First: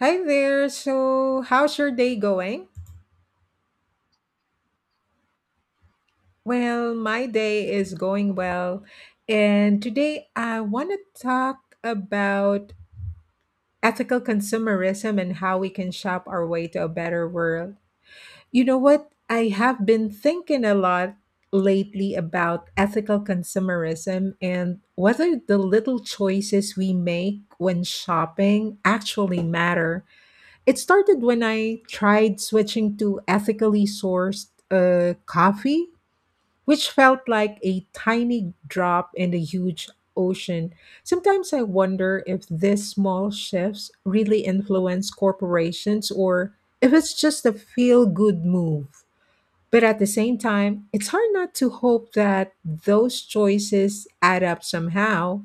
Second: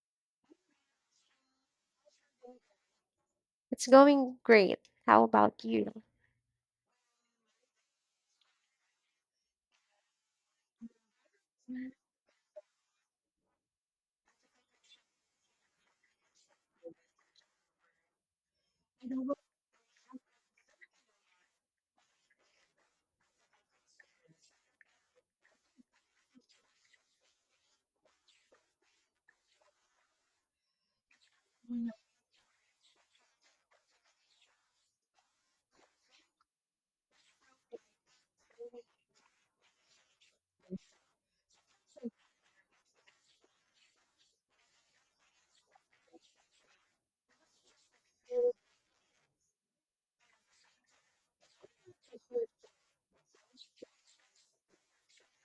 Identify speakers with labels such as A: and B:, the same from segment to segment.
A: Hi there. So, how's your day going?
B: It's going great. How about you?
A: Well, my day is going well. And today I want to talk about ethical consumerism and how we can shop our way to a better world. You know what? I have been thinking a lot lately about ethical consumerism and whether the little choices we make when shopping actually matter. It started when I tried switching to ethically sourced coffee, which felt like a tiny drop in a huge ocean. Sometimes I wonder if these small shifts really influence corporations or if it's just a feel good move. But at the same time, it's hard not to hope that those choices add up somehow.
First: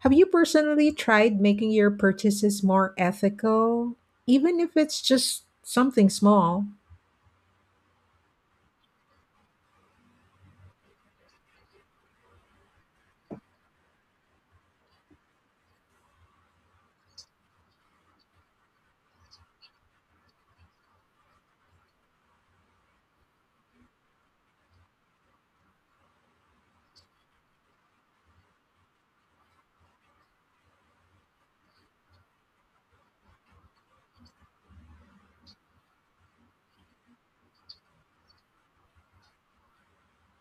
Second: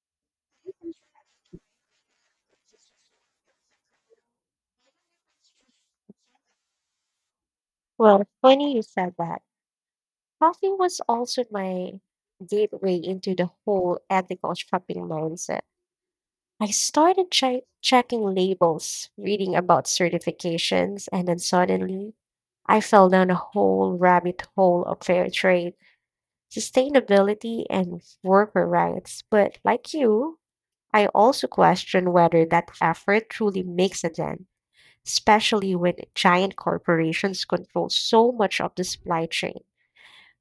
A: Have you personally tried making your purchases more ethical, even if it's just something small?
B: Well, funny you said that. Coffee was also my gateway into the whole ethical shopping mindset. I started checking labels, reading about certifications, and then suddenly I fell down a whole rabbit hole of fair trade, sustainability, and worker rights. But like you, I also question whether that effort truly makes a dent, especially when giant corporations control so much of the supply chain.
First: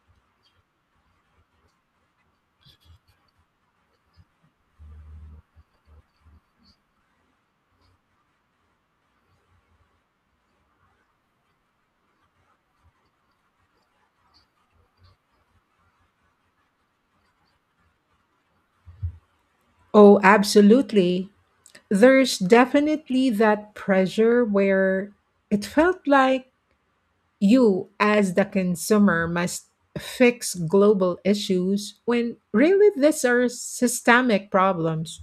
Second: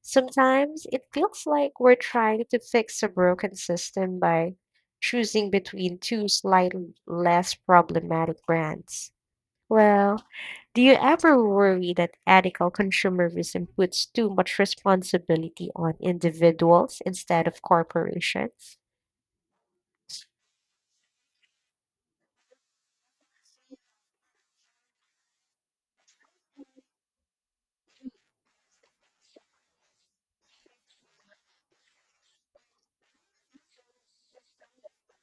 B: Sometimes it feels like we're trying to fix a broken system by choosing between two slightly less problematic brands. Well, do you ever worry that ethical consumerism puts too much responsibility on individuals instead of corporations?
A: Oh, absolutely. There's definitely that pressure where it felt like you, as the consumer, must fix global issues when really these are systemic problems.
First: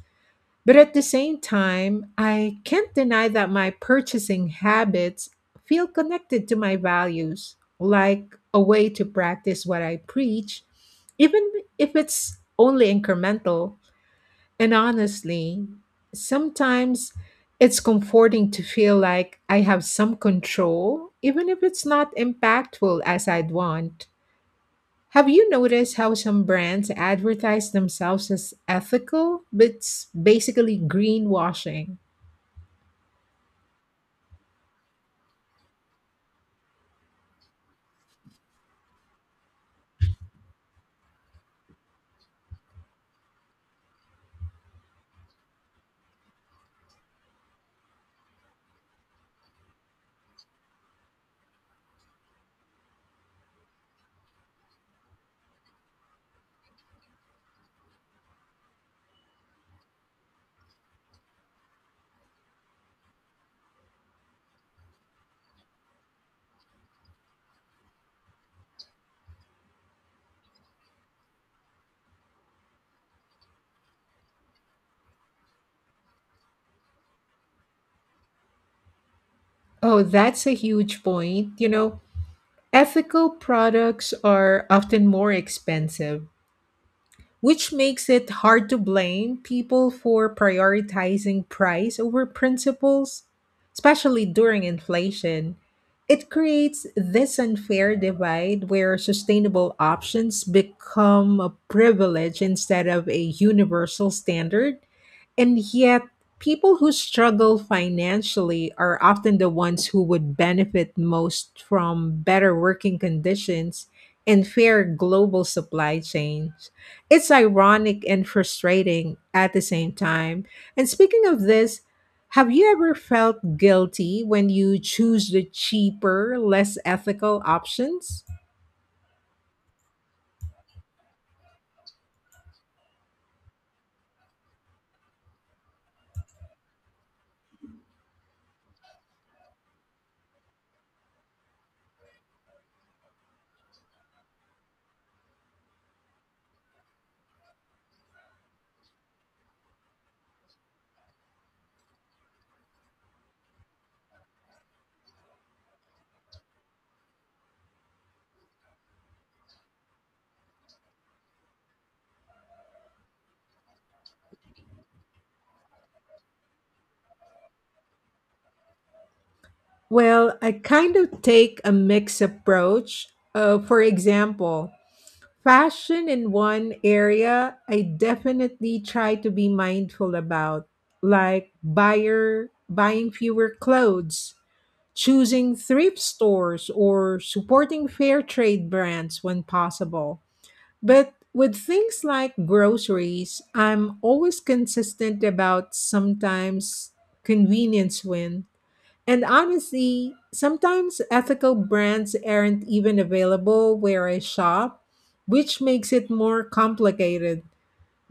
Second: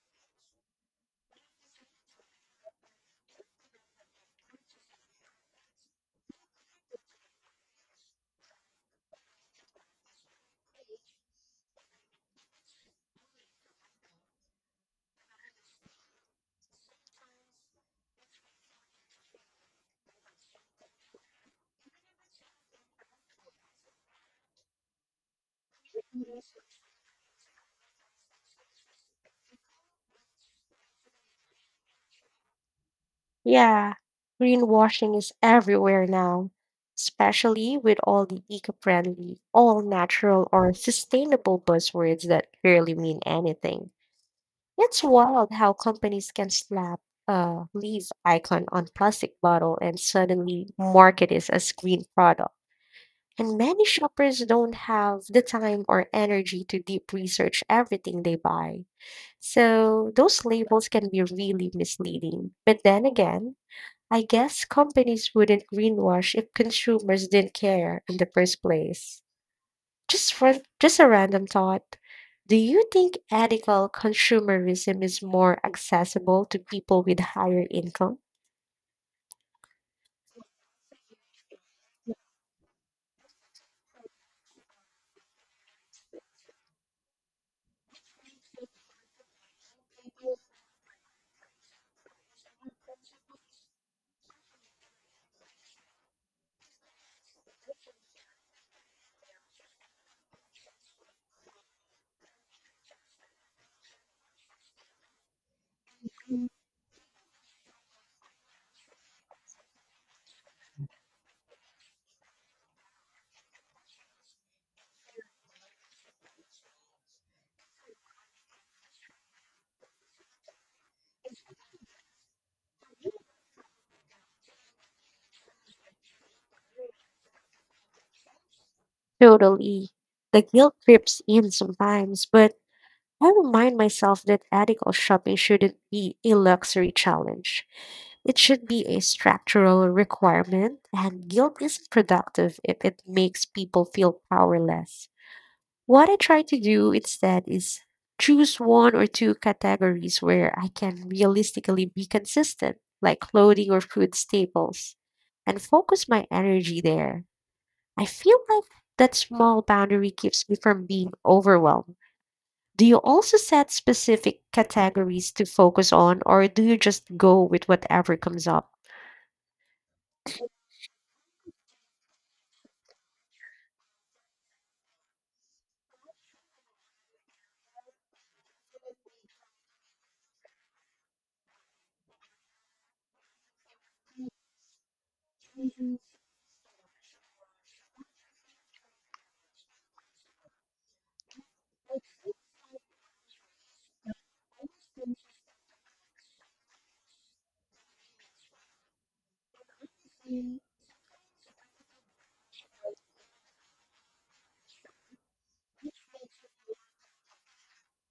A: But at the same time, I can't deny that my purchasing habits feel connected to my values, like a way to practice what I preach, even if it's only incremental. And honestly, sometimes it's comforting to feel like I have some control, even if it's not impactful as I'd want. Have you noticed how some brands advertise themselves as ethical, but it's basically greenwashing?
B: Yeah, greenwashing is everywhere now, especially with all the eco-friendly, all-natural, or sustainable buzzwords that barely mean anything. It's wild how companies can slap a leaf icon on plastic bottle and suddenly market it as green product. And many shoppers don't have the time or energy to deep research everything they buy. So those labels can be really misleading. But then again, I guess companies wouldn't greenwash if consumers didn't care in the first place. Just for, just a random thought. Do you think ethical consumerism is more accessible to people with higher income?
A: Oh, that's a huge point. You know, ethical products are often more expensive, which makes it hard to blame people for prioritizing price over principles, especially during inflation. It creates this unfair divide where sustainable options become a privilege instead of a universal standard. And yet, people who struggle financially are often the ones who would benefit most from better working conditions and fair global supply chains. It's ironic and frustrating at the same time. And speaking of this, have you ever felt guilty when you choose the cheaper, less ethical options?
B: Totally. The guilt creeps in sometimes, but I remind myself that ethical shopping shouldn't be a luxury challenge. It should be a structural requirement, and guilt is productive if it makes people feel powerless. What I try to do instead is choose one or two categories where I can realistically be consistent, like clothing or food staples, and focus my energy there. I feel like that small boundary keeps me from being overwhelmed. Do you also set specific categories to focus on, or do you just go with whatever comes up?
A: Well, I kind of take a mixed approach. For example, fashion in one area I definitely try to be mindful about, like buyer buying fewer clothes, choosing thrift stores or supporting fair trade brands when possible. But with things like groceries, I'm always consistent about sometimes convenience wins. And honestly, sometimes ethical brands aren't even available where I shop, which makes it more complicated.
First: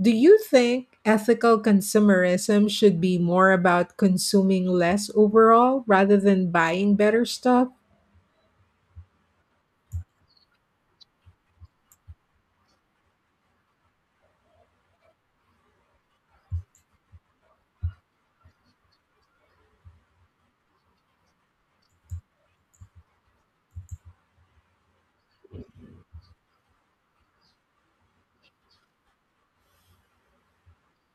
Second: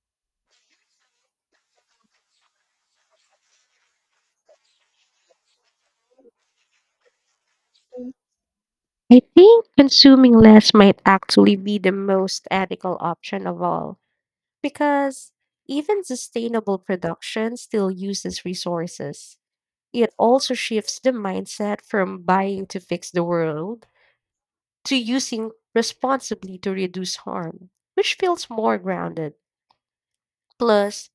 A: Do you think ethical consumerism should be more about consuming less overall rather than buying better stuff?
B: I think consuming less might actually be the most ethical option of all. Because even sustainable production still uses resources. It also shifts the mindset from buying to fix the world to using responsibly to reduce harm, which feels more grounded. Plus,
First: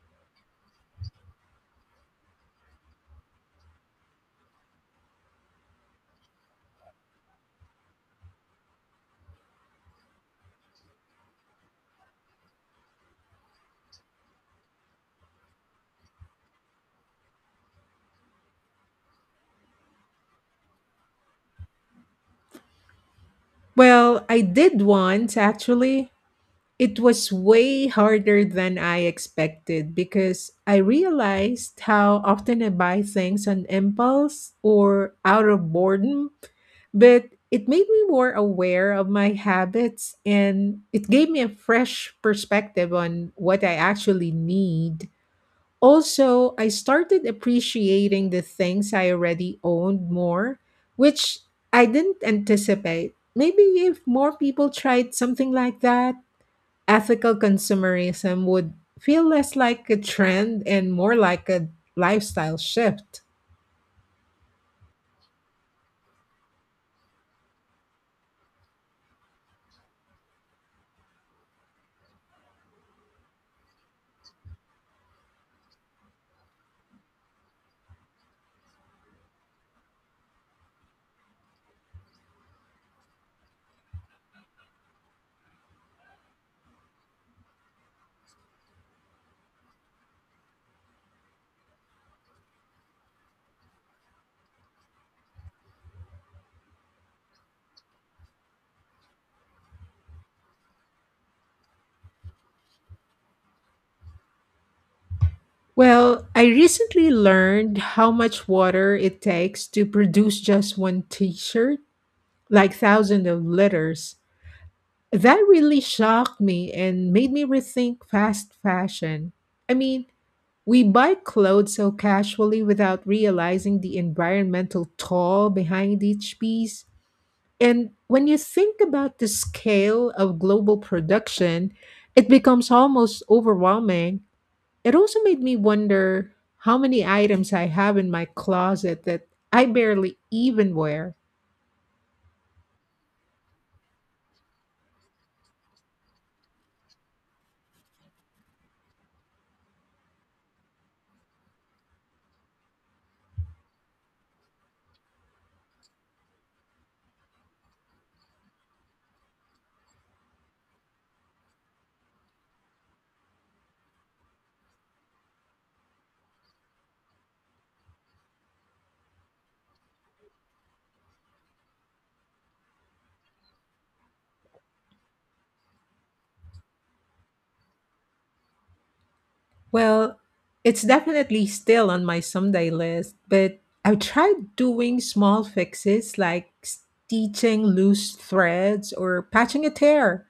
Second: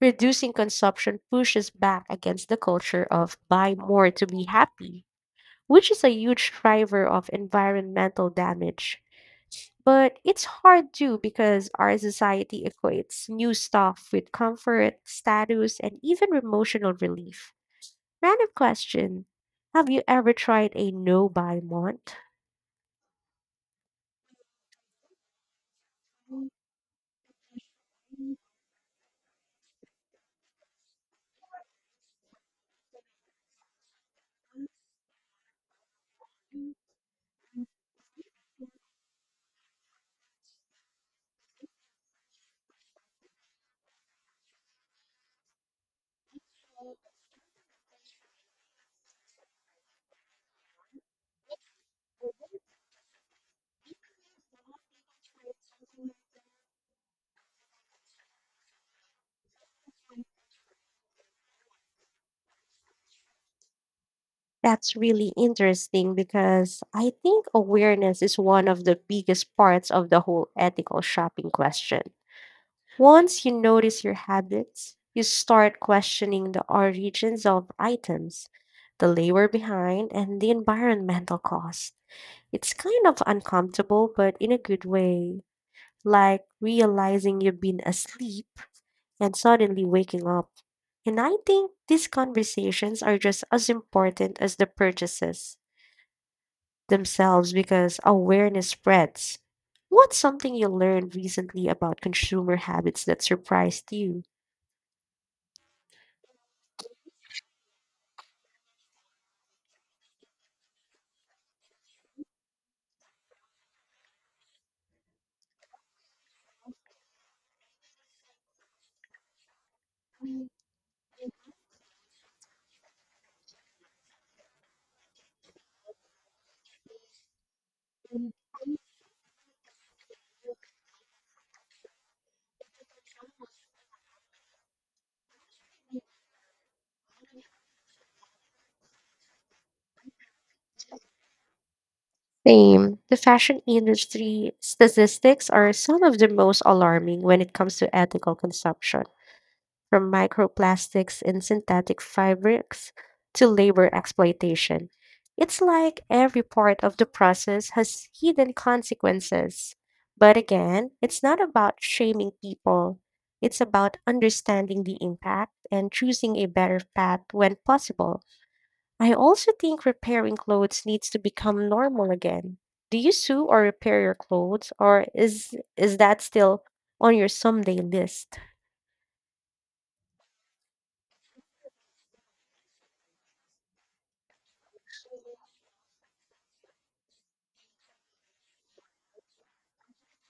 B: reducing consumption pushes back against the culture of buy more to be happy, which is a huge driver of environmental damage. But it's hard too because our society equates new stuff with comfort, status, and even emotional relief. Random question. Have you ever tried a no buy month?
A: Well, I did once actually. It was way harder than I expected because I realized how often I buy things on impulse or out of boredom, but it made me more aware of my habits and it gave me a fresh perspective on what I actually need. Also, I started appreciating the things I already owned more, which I didn't anticipate. Maybe if more people tried something like that, ethical consumerism would feel less like a trend and more like a lifestyle shift.
B: That's really interesting because I think awareness is one of the biggest parts of the whole ethical shopping question. Once you notice your habits, you start questioning the origins of items, the labor behind, and the environmental cost. It's kind of uncomfortable, but in a good way. Like realizing you've been asleep and suddenly waking up. And I think these conversations are just as important as the purchases themselves because awareness spreads. What's something you learned recently about consumer habits that surprised you?
A: Well, I recently learned how much water it takes to produce just one t shirt, like thousands of liters. That really shocked me and made me rethink fast fashion. I mean, we buy clothes so casually without realizing the environmental toll behind each piece. And when you think about the scale of global production, it becomes almost overwhelming. It also made me wonder how many items I have in my closet that I barely even wear.
B: Same. The fashion industry statistics are some of the most alarming when it comes to ethical consumption, from microplastics and synthetic fabrics to labor exploitation. It's like every part of the process has hidden consequences. But again, it's not about shaming people. It's about understanding the impact and choosing a better path when possible. I also think repairing clothes needs to become normal again. Do you sew or repair your clothes, or is that still on your someday list?
A: Well, it's definitely still on my someday list, but I've tried doing small fixes like stitching loose threads or patching a tear.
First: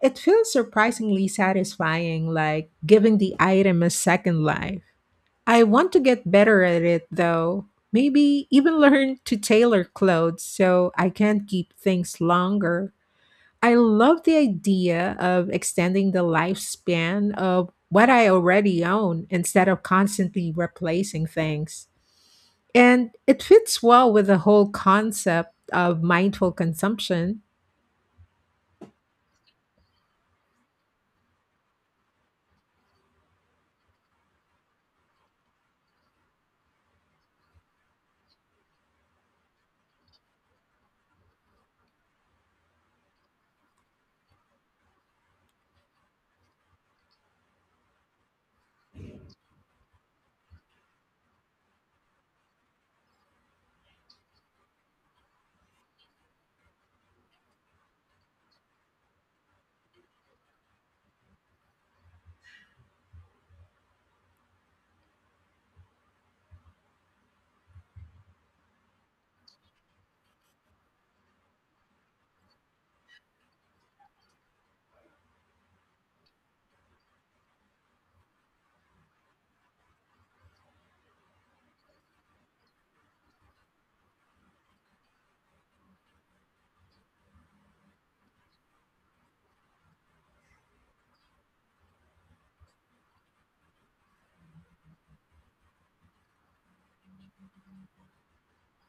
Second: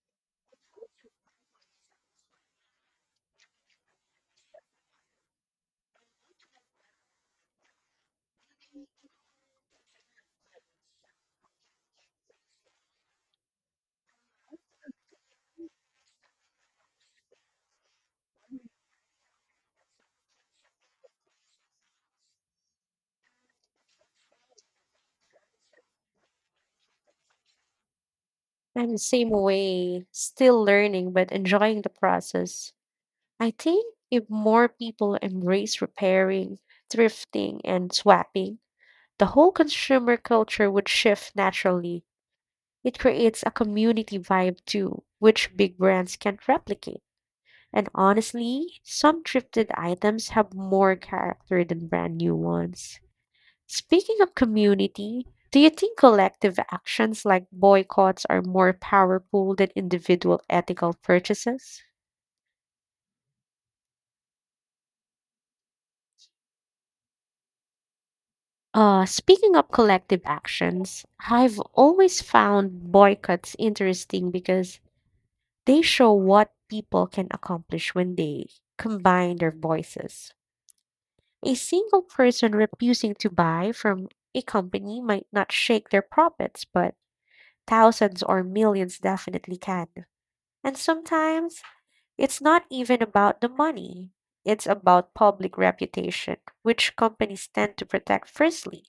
A: It feels surprisingly satisfying, like giving the item a second life. I want to get better at it though. Maybe even learn to tailor clothes so I can keep things longer. I love the idea of extending the lifespan of what I already own instead of constantly replacing things. And it fits well with the whole concept of mindful consumption.
B: I'm the same way, still learning but enjoying the process. I think if more people embrace repairing, thrifting, and swapping, the whole consumer culture would shift naturally. It creates a community vibe too, which big brands can't replicate. And honestly, some thrifted items have more character than brand new ones. Speaking of community, do you think collective actions like boycotts are more powerful than individual ethical purchases? Speaking of collective actions, I've always found boycotts interesting because they show what people can accomplish when they combine their voices. A single person refusing to buy from a company might not shake their profits, but thousands or millions definitely can. And sometimes, it's not even about the money. It's about public reputation, which companies tend to protect firstly.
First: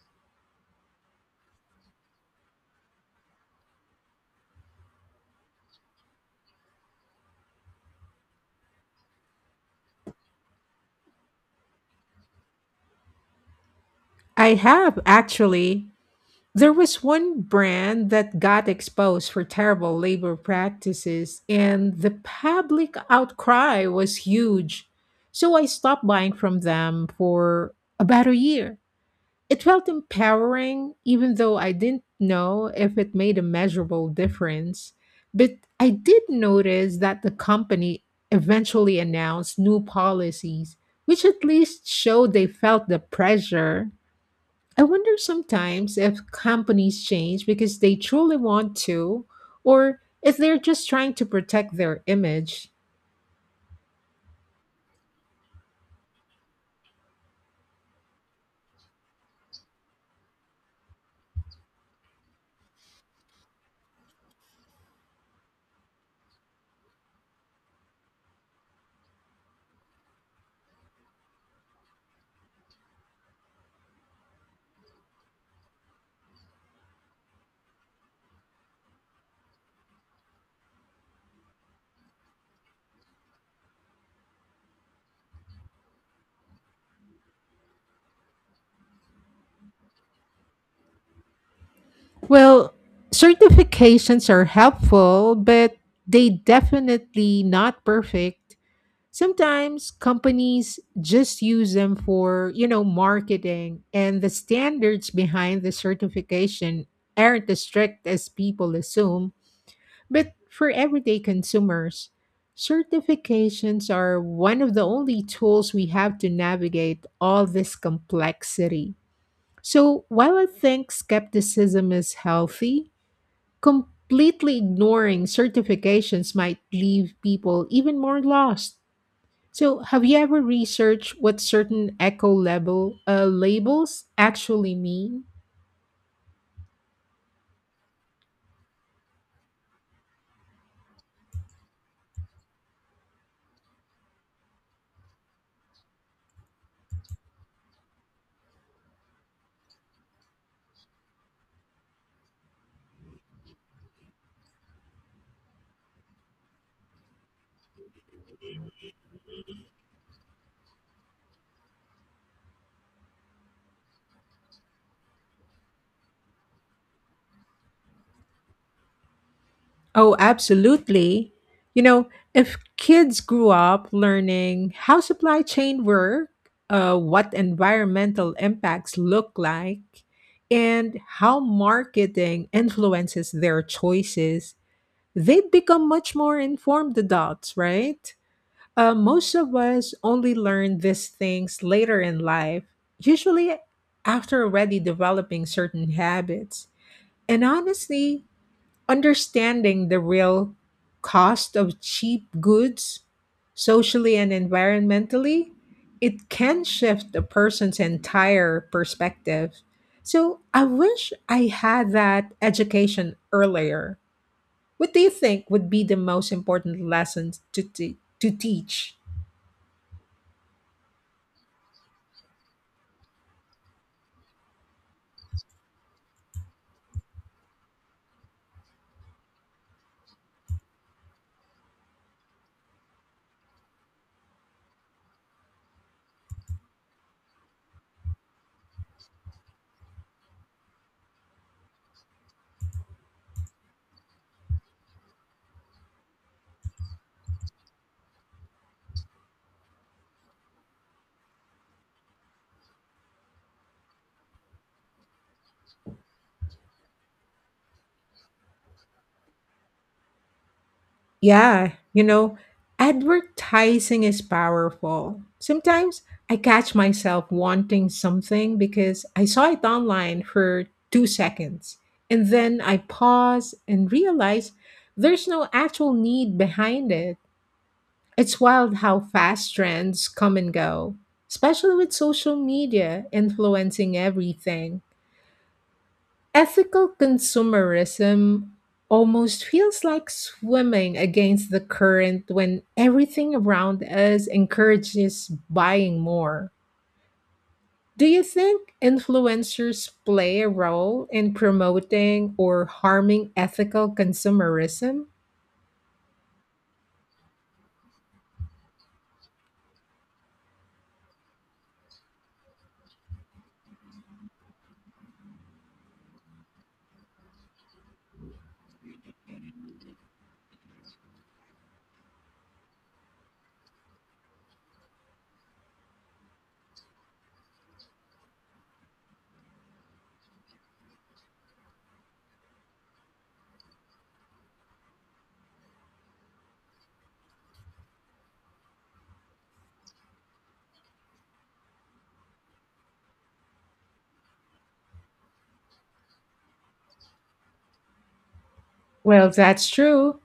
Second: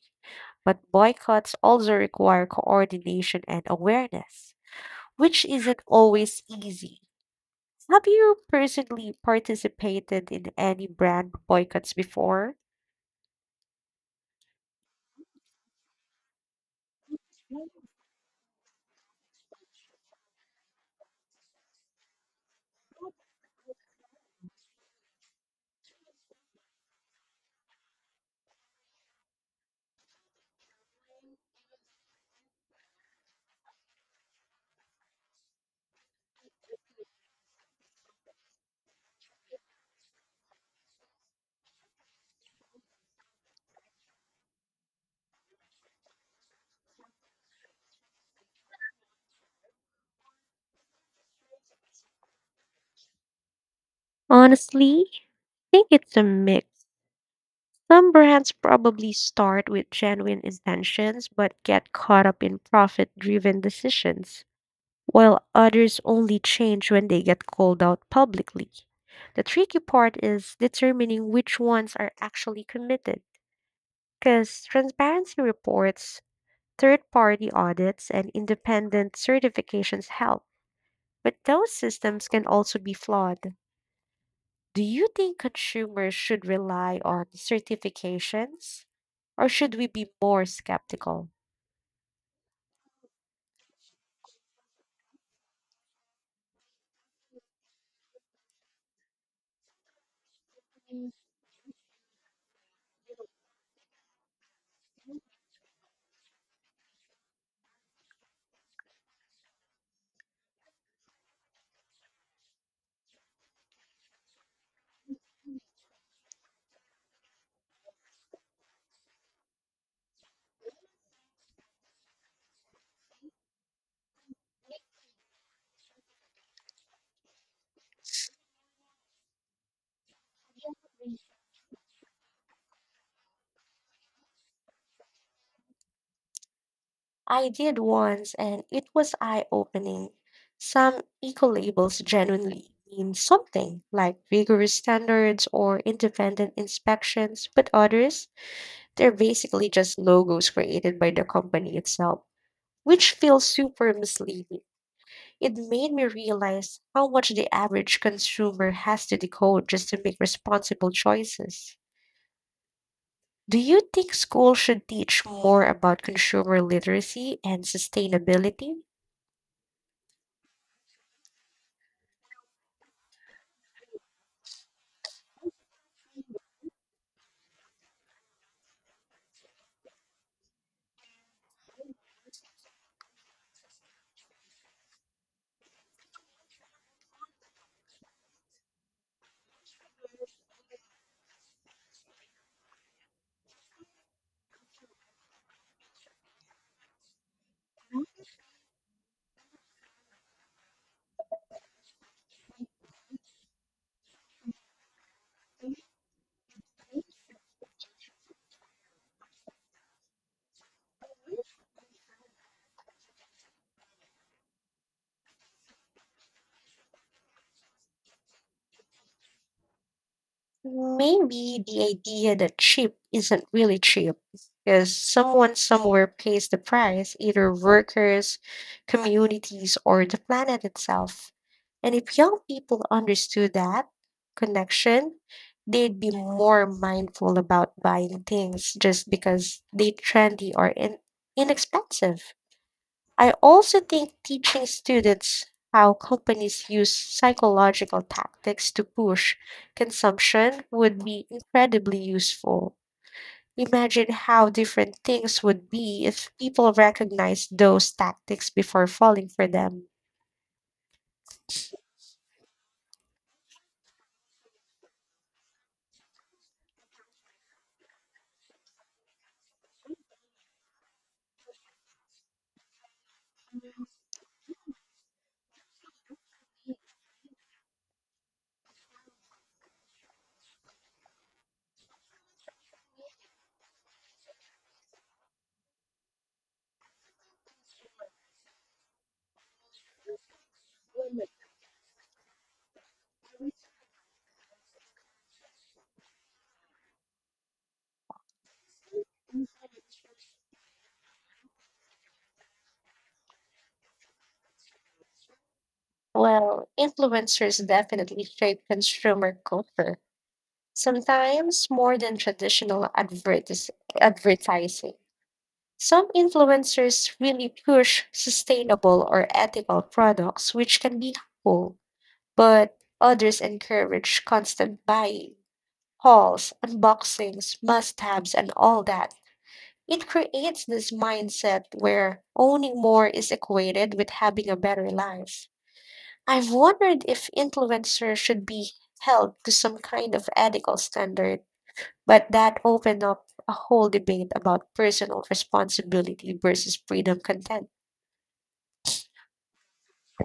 B: But boycotts also require coordination and awareness, which isn't always easy. Have you personally participated in any brand boycotts before?
A: I have actually. There was one brand that got exposed for terrible labor practices, and the public outcry was huge. So I stopped buying from them for about a year. It felt empowering, even though I didn't know if it made a measurable difference. But I did notice that the company eventually announced new policies, which at least showed they felt the pressure. I wonder sometimes if companies change because they truly want to, or if they're just trying to protect their image.
B: Honestly, I think it's a mix. Some brands probably start with genuine intentions but get caught up in profit driven decisions, while others only change when they get called out publicly. The tricky part is determining which ones are actually committed, because transparency reports, third party audits, and independent certifications help. But those systems can also be flawed. Do you think consumers should rely on certifications, or should we be more skeptical?
A: Well, certifications are helpful, but they definitely not perfect. Sometimes companies just use them for, you know, marketing, and the standards behind the certification aren't as strict as people assume. But for everyday consumers, certifications are one of the only tools we have to navigate all this complexity. So while I think skepticism is healthy, completely ignoring certifications might leave people even more lost. So have you ever researched what certain eco label labels actually mean?
B: I did once, and it was eye-opening. Some eco-labels genuinely mean something, like vigorous standards or independent inspections, but others, they're basically just logos created by the company itself, which feels super misleading. It made me realize how much the average consumer has to decode just to make responsible choices. Do you think schools should teach more about consumer literacy and sustainability?
A: Oh, absolutely. You know, if kids grew up learning how supply chain work, what environmental impacts look like, and how marketing influences their choices, they'd become much more informed adults, right? Most of us only learn these things later in life, usually after already developing certain habits. And honestly, understanding the real cost of cheap goods, socially and environmentally, it can shift a person's entire perspective. So I wish I had that education earlier. What do you think would be the most important lessons to teach?
B: Maybe the idea that cheap isn't really cheap because someone somewhere pays the price, either workers, communities, or the planet itself. And if young people understood that connection, they'd be more mindful about buying things just because they're trendy or inexpensive. I also think teaching students how companies use psychological tactics to push consumption would be incredibly useful. Imagine how different things would be if people recognized those tactics before falling for them.
A: Yeah, you know, advertising is powerful. Sometimes I catch myself wanting something because I saw it online for 2 seconds. And then I pause and realize there's no actual need behind it. It's wild how fast trends come and go, especially with social media influencing everything. Ethical consumerism almost feels like swimming against the current when everything around us encourages buying more. Do you think influencers play a role in promoting or harming ethical consumerism?
B: Well, influencers definitely shape consumer culture, sometimes more than traditional advertising. Some influencers really push sustainable or ethical products, which can be helpful, but others encourage constant buying, hauls, unboxings, must haves, and all that. It creates this mindset where owning more is equated with having a better life. I've wondered if influencers should be held to some kind of ethical standard, but that opened up a whole debate about personal responsibility versus freedom content.
A: Well, that's true.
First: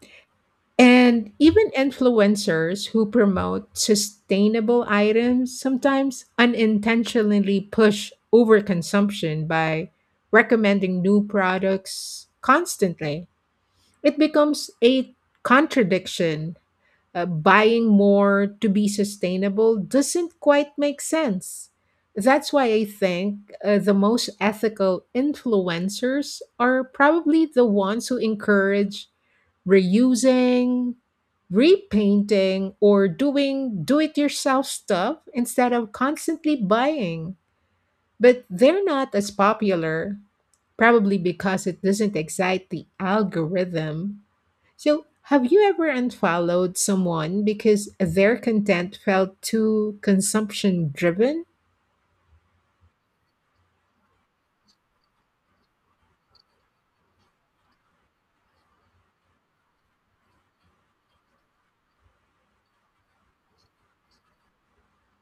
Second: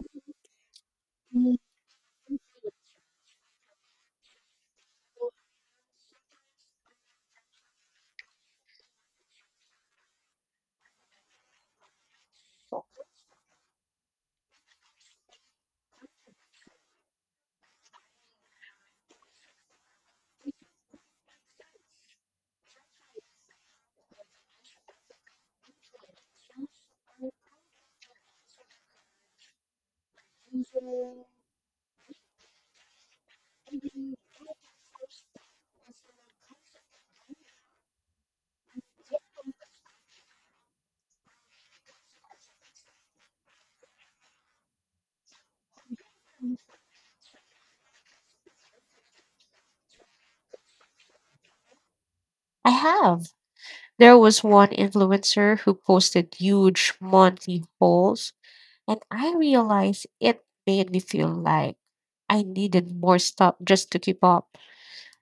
A: And
B: Mm,
A: even influencers who promote sustainable items sometimes unintentionally push overconsumption by recommending new products constantly. It becomes a contradiction. Buying more to be sustainable doesn't quite make sense. That's why I think the most ethical influencers are probably the ones who encourage reusing, repainting, or doing do it yourself stuff instead of constantly buying. But they're not as popular, probably because it doesn't excite the algorithm. So, have you ever unfollowed someone because their content felt too consumption driven?
B: I have. There was one influencer who posted huge monthly hauls, and I realized it made me feel like I needed more stuff just to keep up.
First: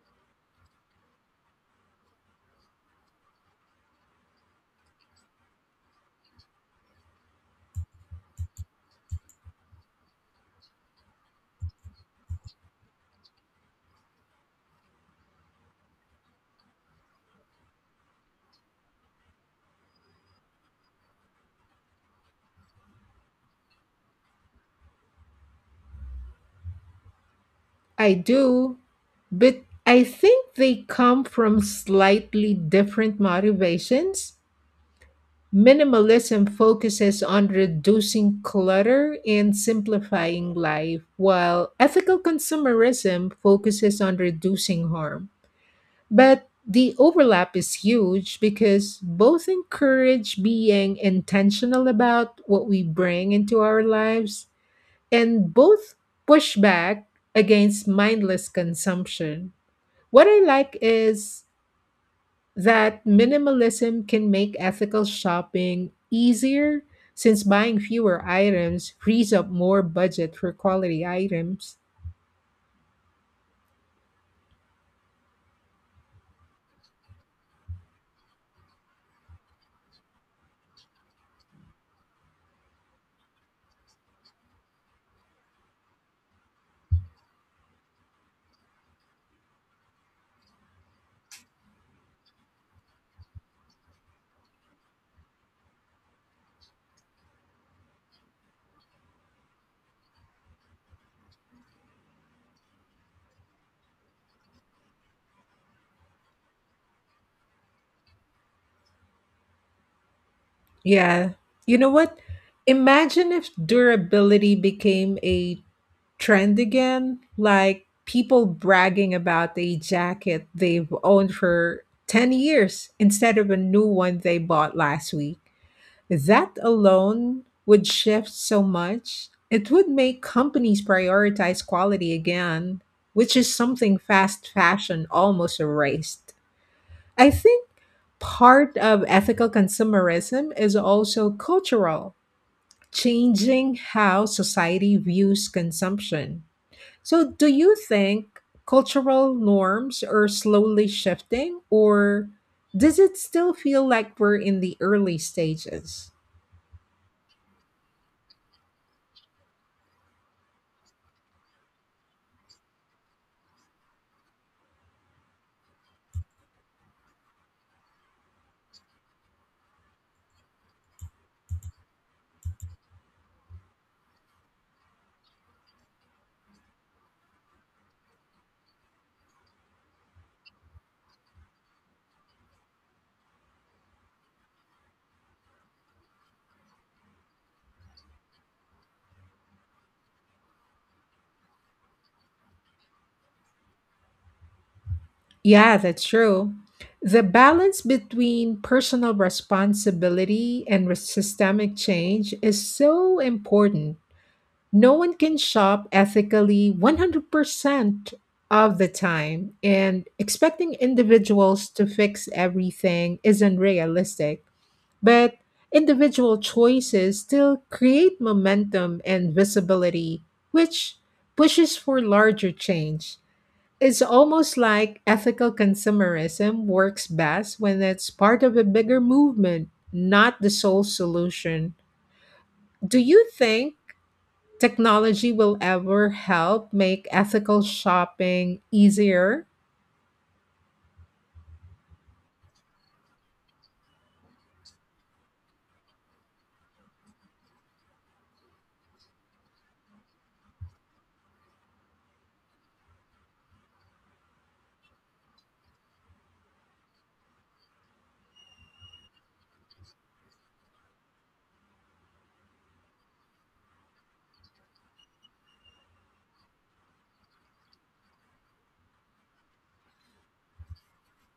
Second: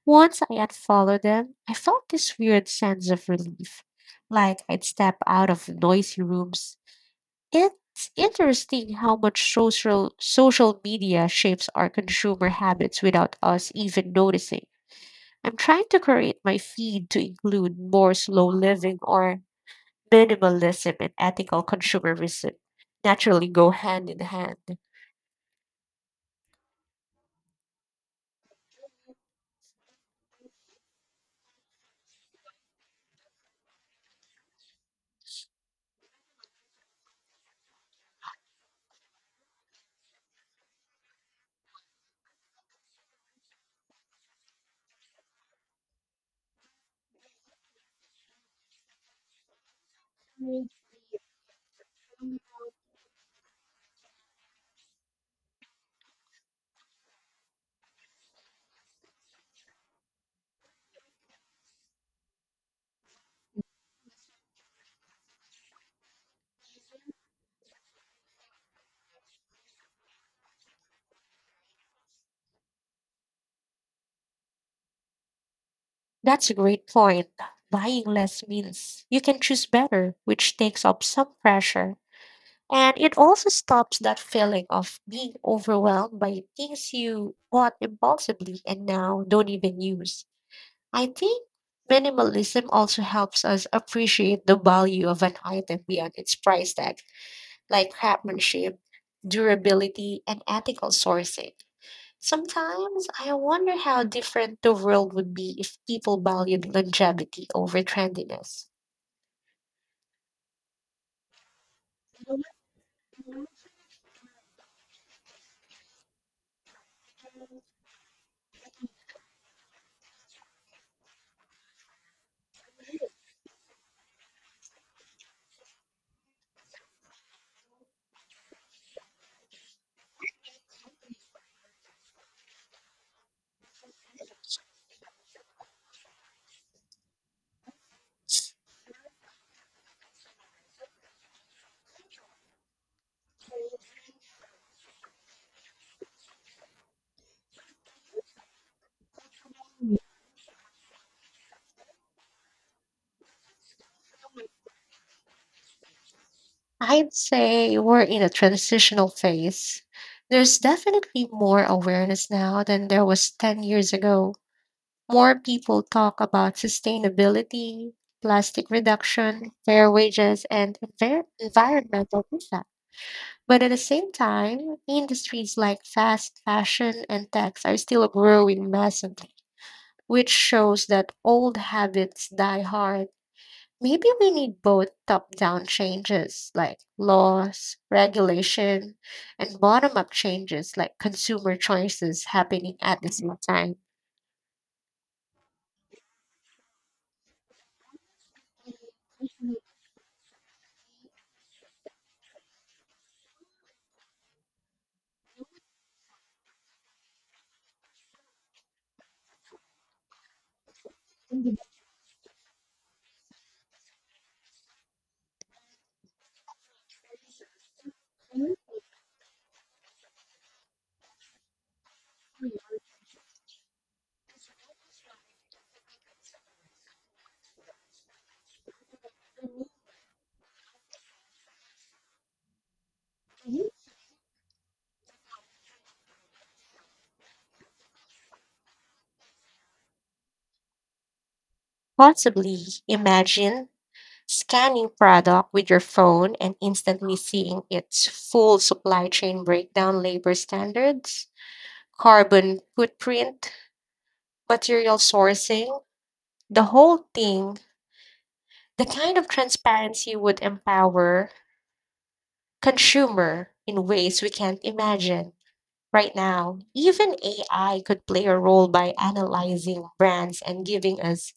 B: Once I unfollowed them, I felt this weird sense of relief, like I'd step out of noisy rooms. It's interesting how much social media shapes our consumer habits without us even noticing. I'm trying to create my feed to include more slow living or minimalism and ethical consumerism naturally go hand in hand.
A: I do, but I think they come from slightly different motivations. Minimalism focuses on reducing clutter and simplifying life, while ethical consumerism focuses on reducing harm. But the overlap is huge because both encourage
B: Mm.
A: being intentional about what we bring into our lives, and both push back against mindless consumption. What I like is that minimalism can make ethical shopping easier since buying fewer items frees up more budget for quality items.
B: That's a great point. Buying less means you can choose better, which takes off some pressure. And it also stops that feeling of being overwhelmed by things you bought impulsively and now don't even use. I think minimalism also helps us appreciate the value of an item beyond its price tag like craftsmanship, durability, and ethical sourcing. Sometimes I wonder how different the world would be if people valued longevity over trendiness.
A: Yeah. You know what? Imagine if durability became a trend again, like people bragging about a jacket they've owned for 10 years instead of a new one they bought last week. That alone would shift so much. It would make companies prioritize quality again, which is something fast fashion almost erased. I think part of ethical consumerism is also cultural, changing how society views consumption. So, do you think cultural norms are slowly shifting, or does it still feel like we're in the early stages?
B: I'd say we're in a transitional phase. There's definitely more awareness now than there was 10 years ago. More people talk about sustainability, plastic reduction, fair wages, and environmental impact. But at the same time, industries like fast fashion and techs are still growing massively, which shows that old habits die hard. Maybe we need both top down changes like laws, regulation, and bottom up changes like consumer choices happening at the same time.
A: Yeah, that's true. The balance between personal responsibility and systemic change is so important. No one can shop ethically 100% of the time, and expecting individuals to fix everything is not realistic. But individual choices still create momentum and visibility, which pushes for larger change. It's almost like ethical consumerism works best when it's part of a bigger movement, not the sole solution. Do you think technology will ever help make ethical shopping easier?
B: Possibly, imagine scanning product with your phone and instantly seeing its full supply chain breakdown, labor standards, carbon footprint, material sourcing, the whole thing, the kind of transparency would empower consumer in ways we can't imagine. Right now, even AI could play a role by analyzing brands and giving us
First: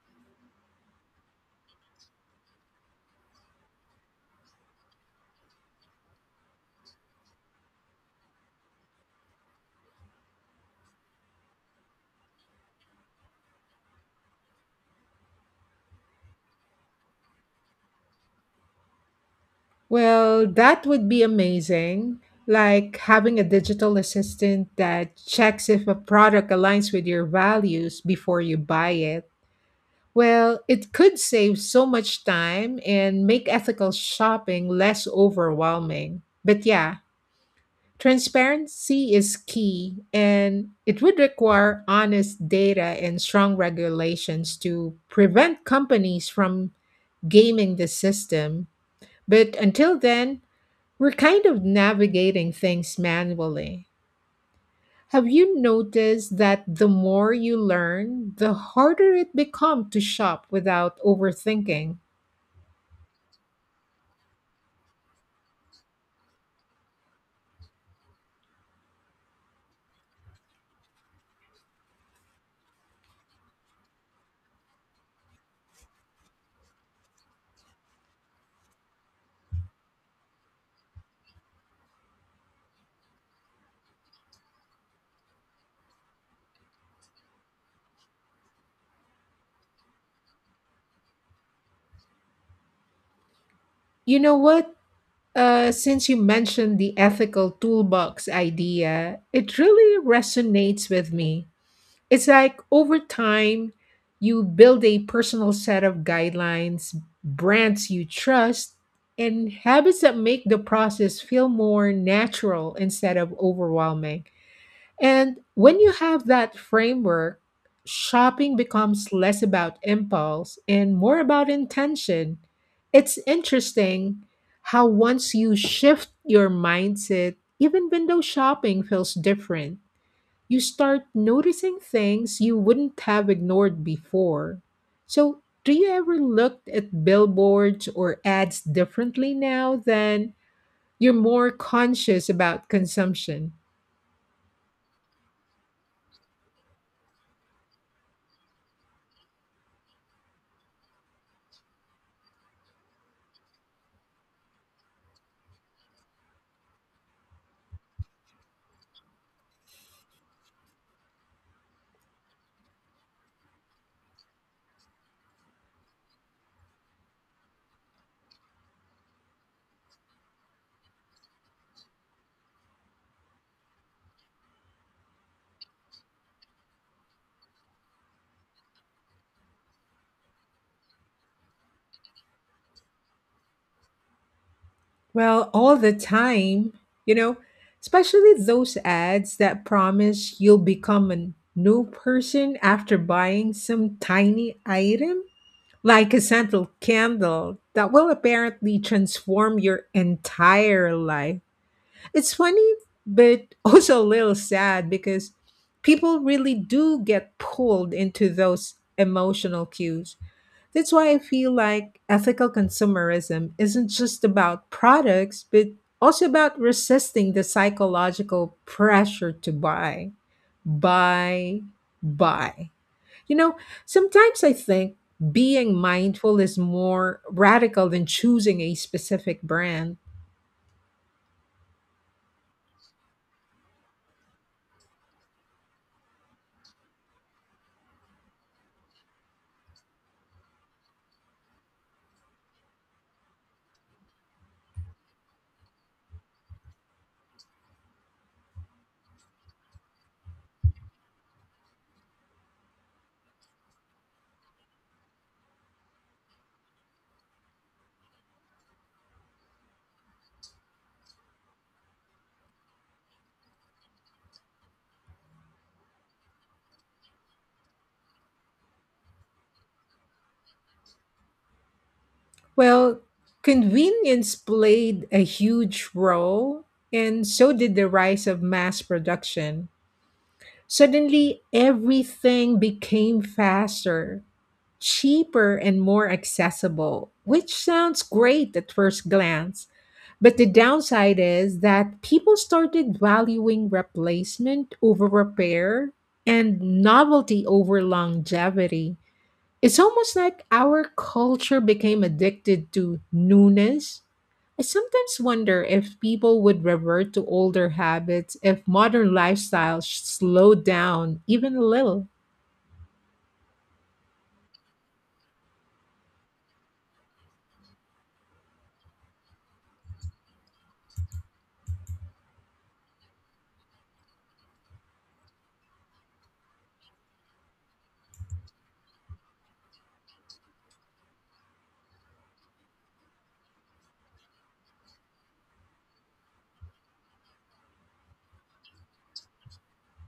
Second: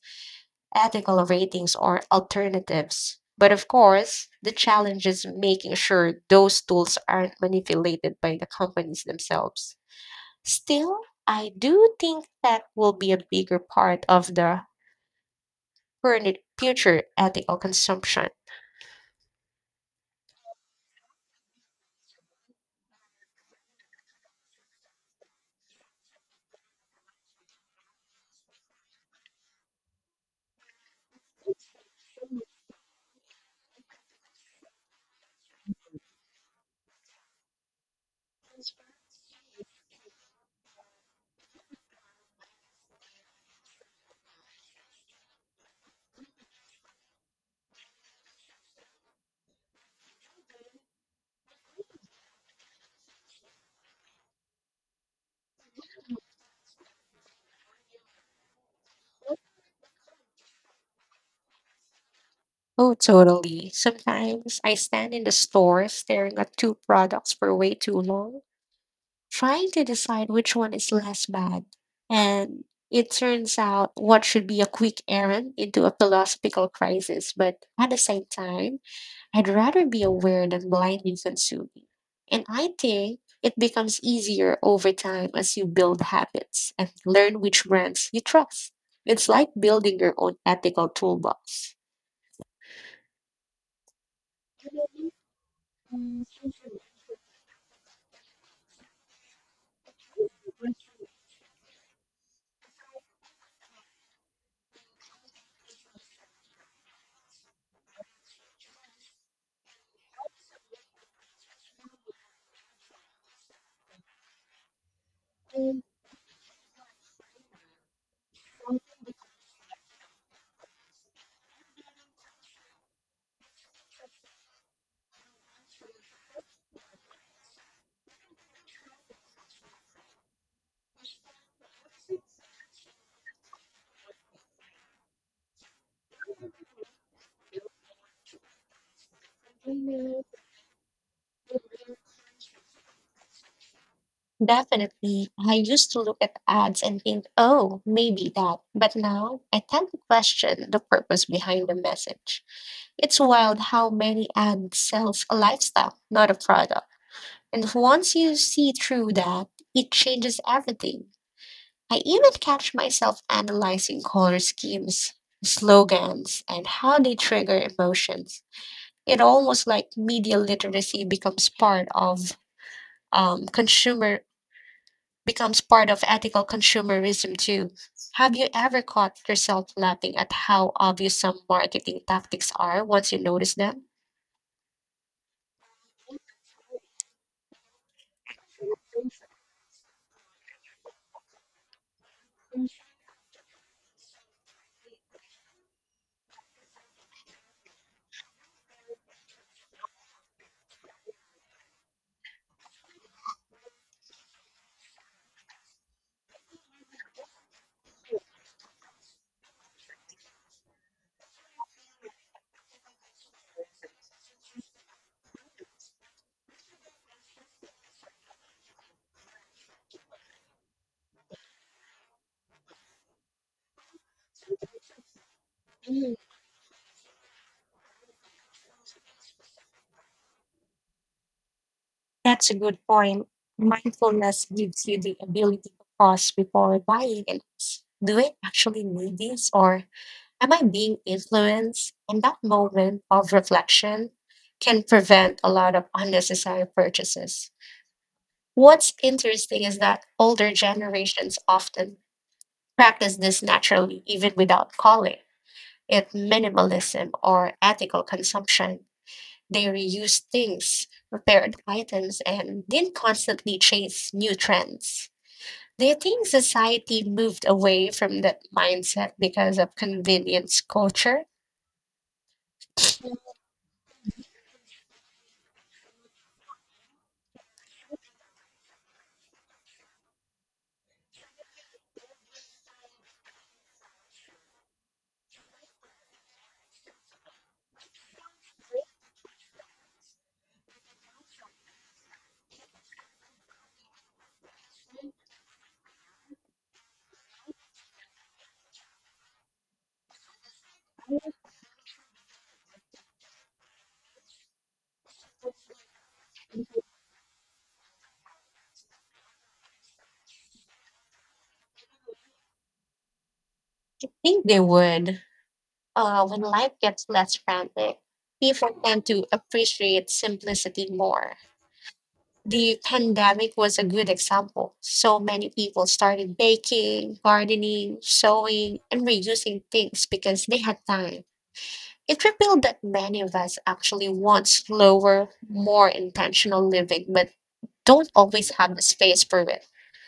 B: ethical ratings or alternatives. But of course, the challenge is making sure those tools aren't manipulated by the companies themselves. Still, I do think that will be a bigger part of the current future ethical consumption.
A: Well, that would be amazing. Like having a digital assistant that checks if a product aligns with your values before you buy it. Well, it could save so much time and make ethical shopping less overwhelming. But yeah, transparency is key, and it would require honest data and strong regulations to prevent companies from gaming the system. But until then, we're kind of navigating things manually. Have you noticed that the more you learn, the harder it becomes to shop without overthinking?
B: Oh, totally. Sometimes I stand in the store staring at two products for way too long trying to decide which one is less bad. And it turns out what should be a quick errand into a philosophical crisis. But at the same time, I'd rather be aware than blindly consuming. And I think it becomes easier over time as you build habits and learn which brands you trust. It's like building your own ethical toolbox.
A: You know what? Since you mentioned the ethical toolbox idea, it really resonates with me. It's like over time, you build a personal set of guidelines, brands you trust, and habits that make the process feel more natural instead of overwhelming. And when you have that framework, shopping becomes less about impulse and more about intention. It's interesting how once you shift your mindset, even window shopping feels different. You start noticing things you wouldn't have ignored before. So, do you ever look at billboards or ads differently now than you're more conscious about consumption?
B: Definitely. I used to look at ads and think, oh, maybe that. But now I tend to question the purpose behind the message. It's wild how many ads sells a lifestyle, not a product. And once you see through that, it changes everything. I even catch myself analyzing color schemes, slogans, and how they trigger emotions. It almost like media literacy becomes part of um, consumer ethical consumerism too. Have you ever caught yourself laughing at how obvious some marketing tactics are once you notice them?
A: Well, all the time, you know, especially those ads that promise you'll become a new person after buying some tiny item, like a scented candle that will apparently transform your entire life. It's funny, but also a little sad because people really do get pulled into those emotional cues. That's why I feel like ethical consumerism isn't just about products, but also about resisting the psychological pressure to buy, buy, buy. You know, sometimes I think being
B: Mhm.
A: mindful is more radical than choosing a specific brand.
B: That's a good point. Mindfulness gives you the ability to pause before buying and ask, do I actually need this or am I being influenced? And that moment of reflection can prevent a lot of unnecessary purchases. What's interesting is that older generations often practice this naturally even without calling it minimalism or ethical consumption. They reuse things, repaired items, and didn't constantly chase new trends. Do you think society moved away from that mindset because of convenience culture?
A: Well,
B: I
A: convenience played a huge role, and so did the rise of mass production. Suddenly, everything became faster, cheaper, and more accessible, which sounds great at first glance. But the downside is that people started valuing replacement over repair and novelty over longevity. It's almost like our culture became addicted to newness. I sometimes wonder if people would revert to older habits if modern lifestyles slowed down even a little.
B: think they would. When life gets less frantic, people tend to appreciate simplicity more. The pandemic was a good example. So many people started baking, gardening, sewing, and reusing things because they had time. It revealed that many of us actually want slower, more intentional living, but don't always have the space for it.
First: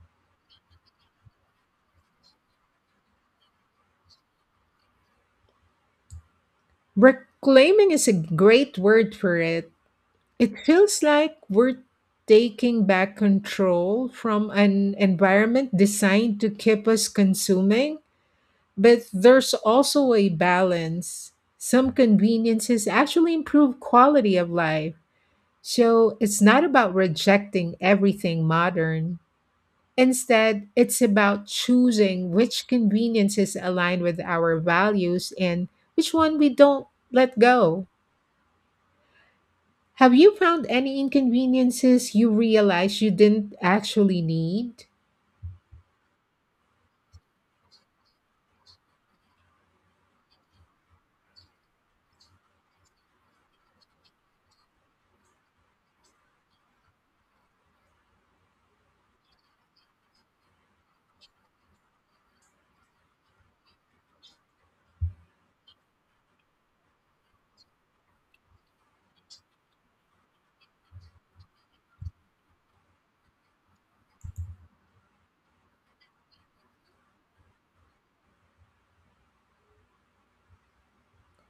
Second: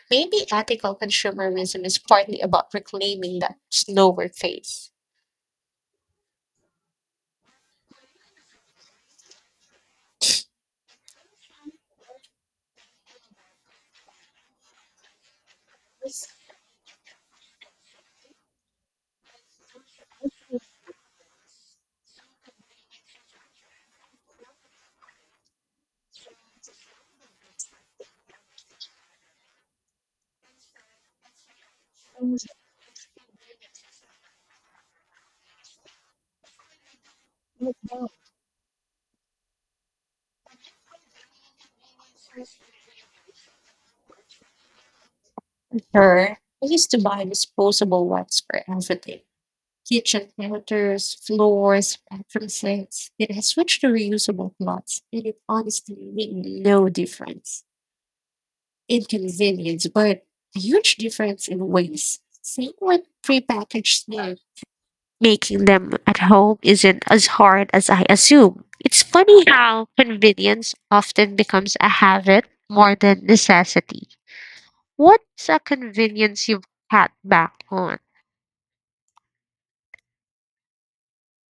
B: Maybe ethical consumerism is partly about reclaiming that slower phase.
A: Reclaiming is a great word for it. It feels like we're taking back control from an environment designed to keep us consuming, but there's also a balance. Some conveniences actually improve quality of life. So it's not about rejecting everything modern. Instead, it's about choosing which conveniences align with our values and which one we don't let go. Have you found any inconveniences you realized you didn't actually need?
B: Sure. I used to buy disposable wipes for everything. Kitchen counters, floors, bathroom sinks. It has switched to reusable cloths, and it honestly made no difference in convenience, but a huge difference in waste. Same with prepackaged snacks. Making them at home isn't as hard as I assume. It's funny how convenience often becomes a habit more than necessity. What's a convenience you've cut back on?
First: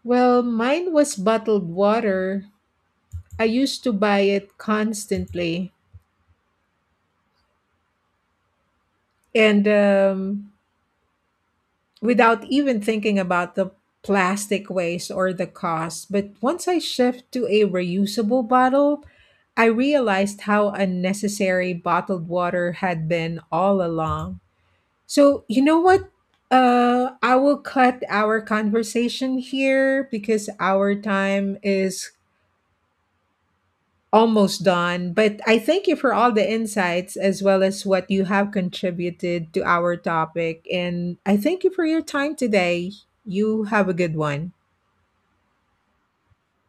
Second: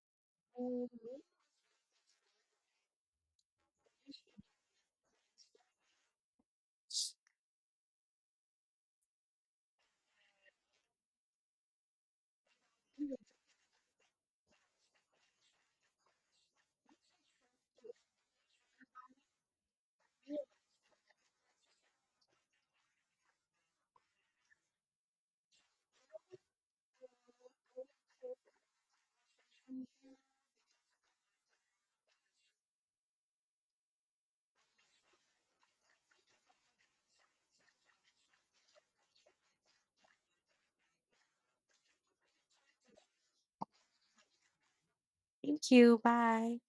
A: Well, mine was
B: Mm,
A: bottled water. I used to buy it constantly. And Without even thinking about the plastic waste or the cost. But once I shift to a reusable bottle, I realized how unnecessary bottled water had been all along. So, you know what? I will cut our conversation here because our time is almost done. But I thank you for all the insights as well as what you have contributed to our topic. And I thank you for your time today. You have a good one.
B: thank you. Bye.